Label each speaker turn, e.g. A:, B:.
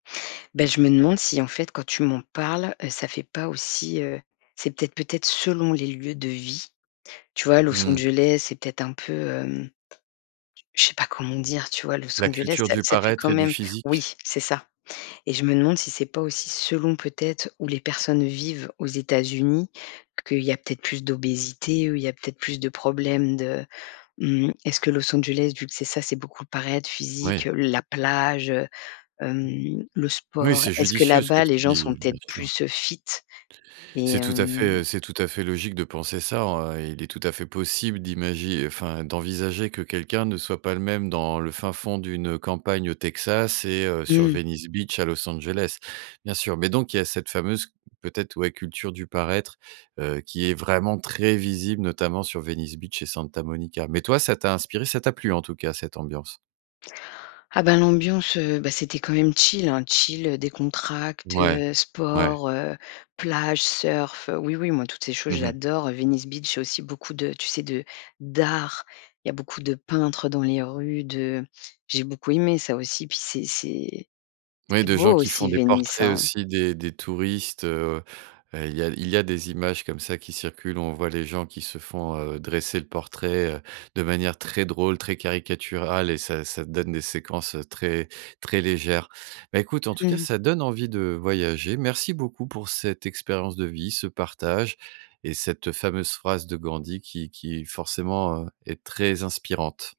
A: Beh, je me demande si, en fait, quand tu m'en parles, heu, ça fait pas aussi, heu, c'est peut-être peut-être selon les lieux de vie, tu vois, Los
B: Mmh mh.
A: Angeles, c'est peut-être un peu, hem, j je sais pas comment dire, tu vois? Los
B: La
A: Angeles,
B: culture
A: ça
B: du
A: ça fait
B: paraître
A: quand
B: et du
A: même
B: physique?
A: oui, c'est ça et je me demande si c'est pas aussi selon peut être où les personnes vivent aux États-Unis, qu'il y a peut être plus d'obésité, heu, il y a peut être plus de problèmes de mmh mh, est ce que Los Angeles, vu que c'est ça, c'est beaucoup paraître, physique,
B: Ouais.
A: heu, la plage, heu, hem, le
B: Oui,
A: sport.
B: c'est
A: Est ce que, là
B: judicieux ce que
A: bas, les
B: tu
A: gens sont
B: dis,
A: peut
B: bien
A: être
B: sûr.
A: plus, heu, fit et
B: C'est tout à fait,
A: hem?
B: heu, c'est tout à fait logique de penser ça, hein et il est tout à fait possible d'imagi enfin, d'envisager que quelqu'un ne soit pas le même dans le fin fond d'une campagne au Texas et heu, sur
A: Mmh mh.
B: Venice Beach à Los Angeles, bien sûr, mais donc, il y a cette fameuse, peut-être, ouais, culture du paraître, heu, qui est vraiment très visible, notamment sur Venice Beach et Santa Monica, mais toi, ça t'a inspiré, ça t'a plu, en tout cas, cette ambiance?
A: Ah bah, l'ambiance, heu, beh, c'était quand même chill, hein, chill, heu, décontracté,
B: Ouais,
A: heu,
B: ouais.
A: sport, heu, plage, surf. Oui, oui, moi, toutes ces choses,
B: Mmh mh.
A: j'adore, heu, Venice Beach, il y a aussi beaucoup de, tu sais, de d'art. Il y a beaucoup de peintres dans les rues de j'ai beaucoup aimé ça aussi, puis c'est c'est
B: Oui,
A: c'est
B: de gens
A: beau
B: qui font
A: aussi,
B: des
A: Venice,
B: portraits
A: hein?
B: aussi des des touristes, heu heu, il y a il y a des images comme ça qui circulent. On voit les gens qui se font, heu, dresser le portrait, heu, de manière très drôle, très caricaturale et ça ça donne des séquences très, très légères. Bah, écoute, en tout
A: Mmh
B: cas,
A: mh.
B: ça donne envie de voyager. Merci beaucoup pour cette expérience de vie, ce partage et cette, heu, fameuse phrase de Gandhi qui qui forcément, heu, est très inspirante!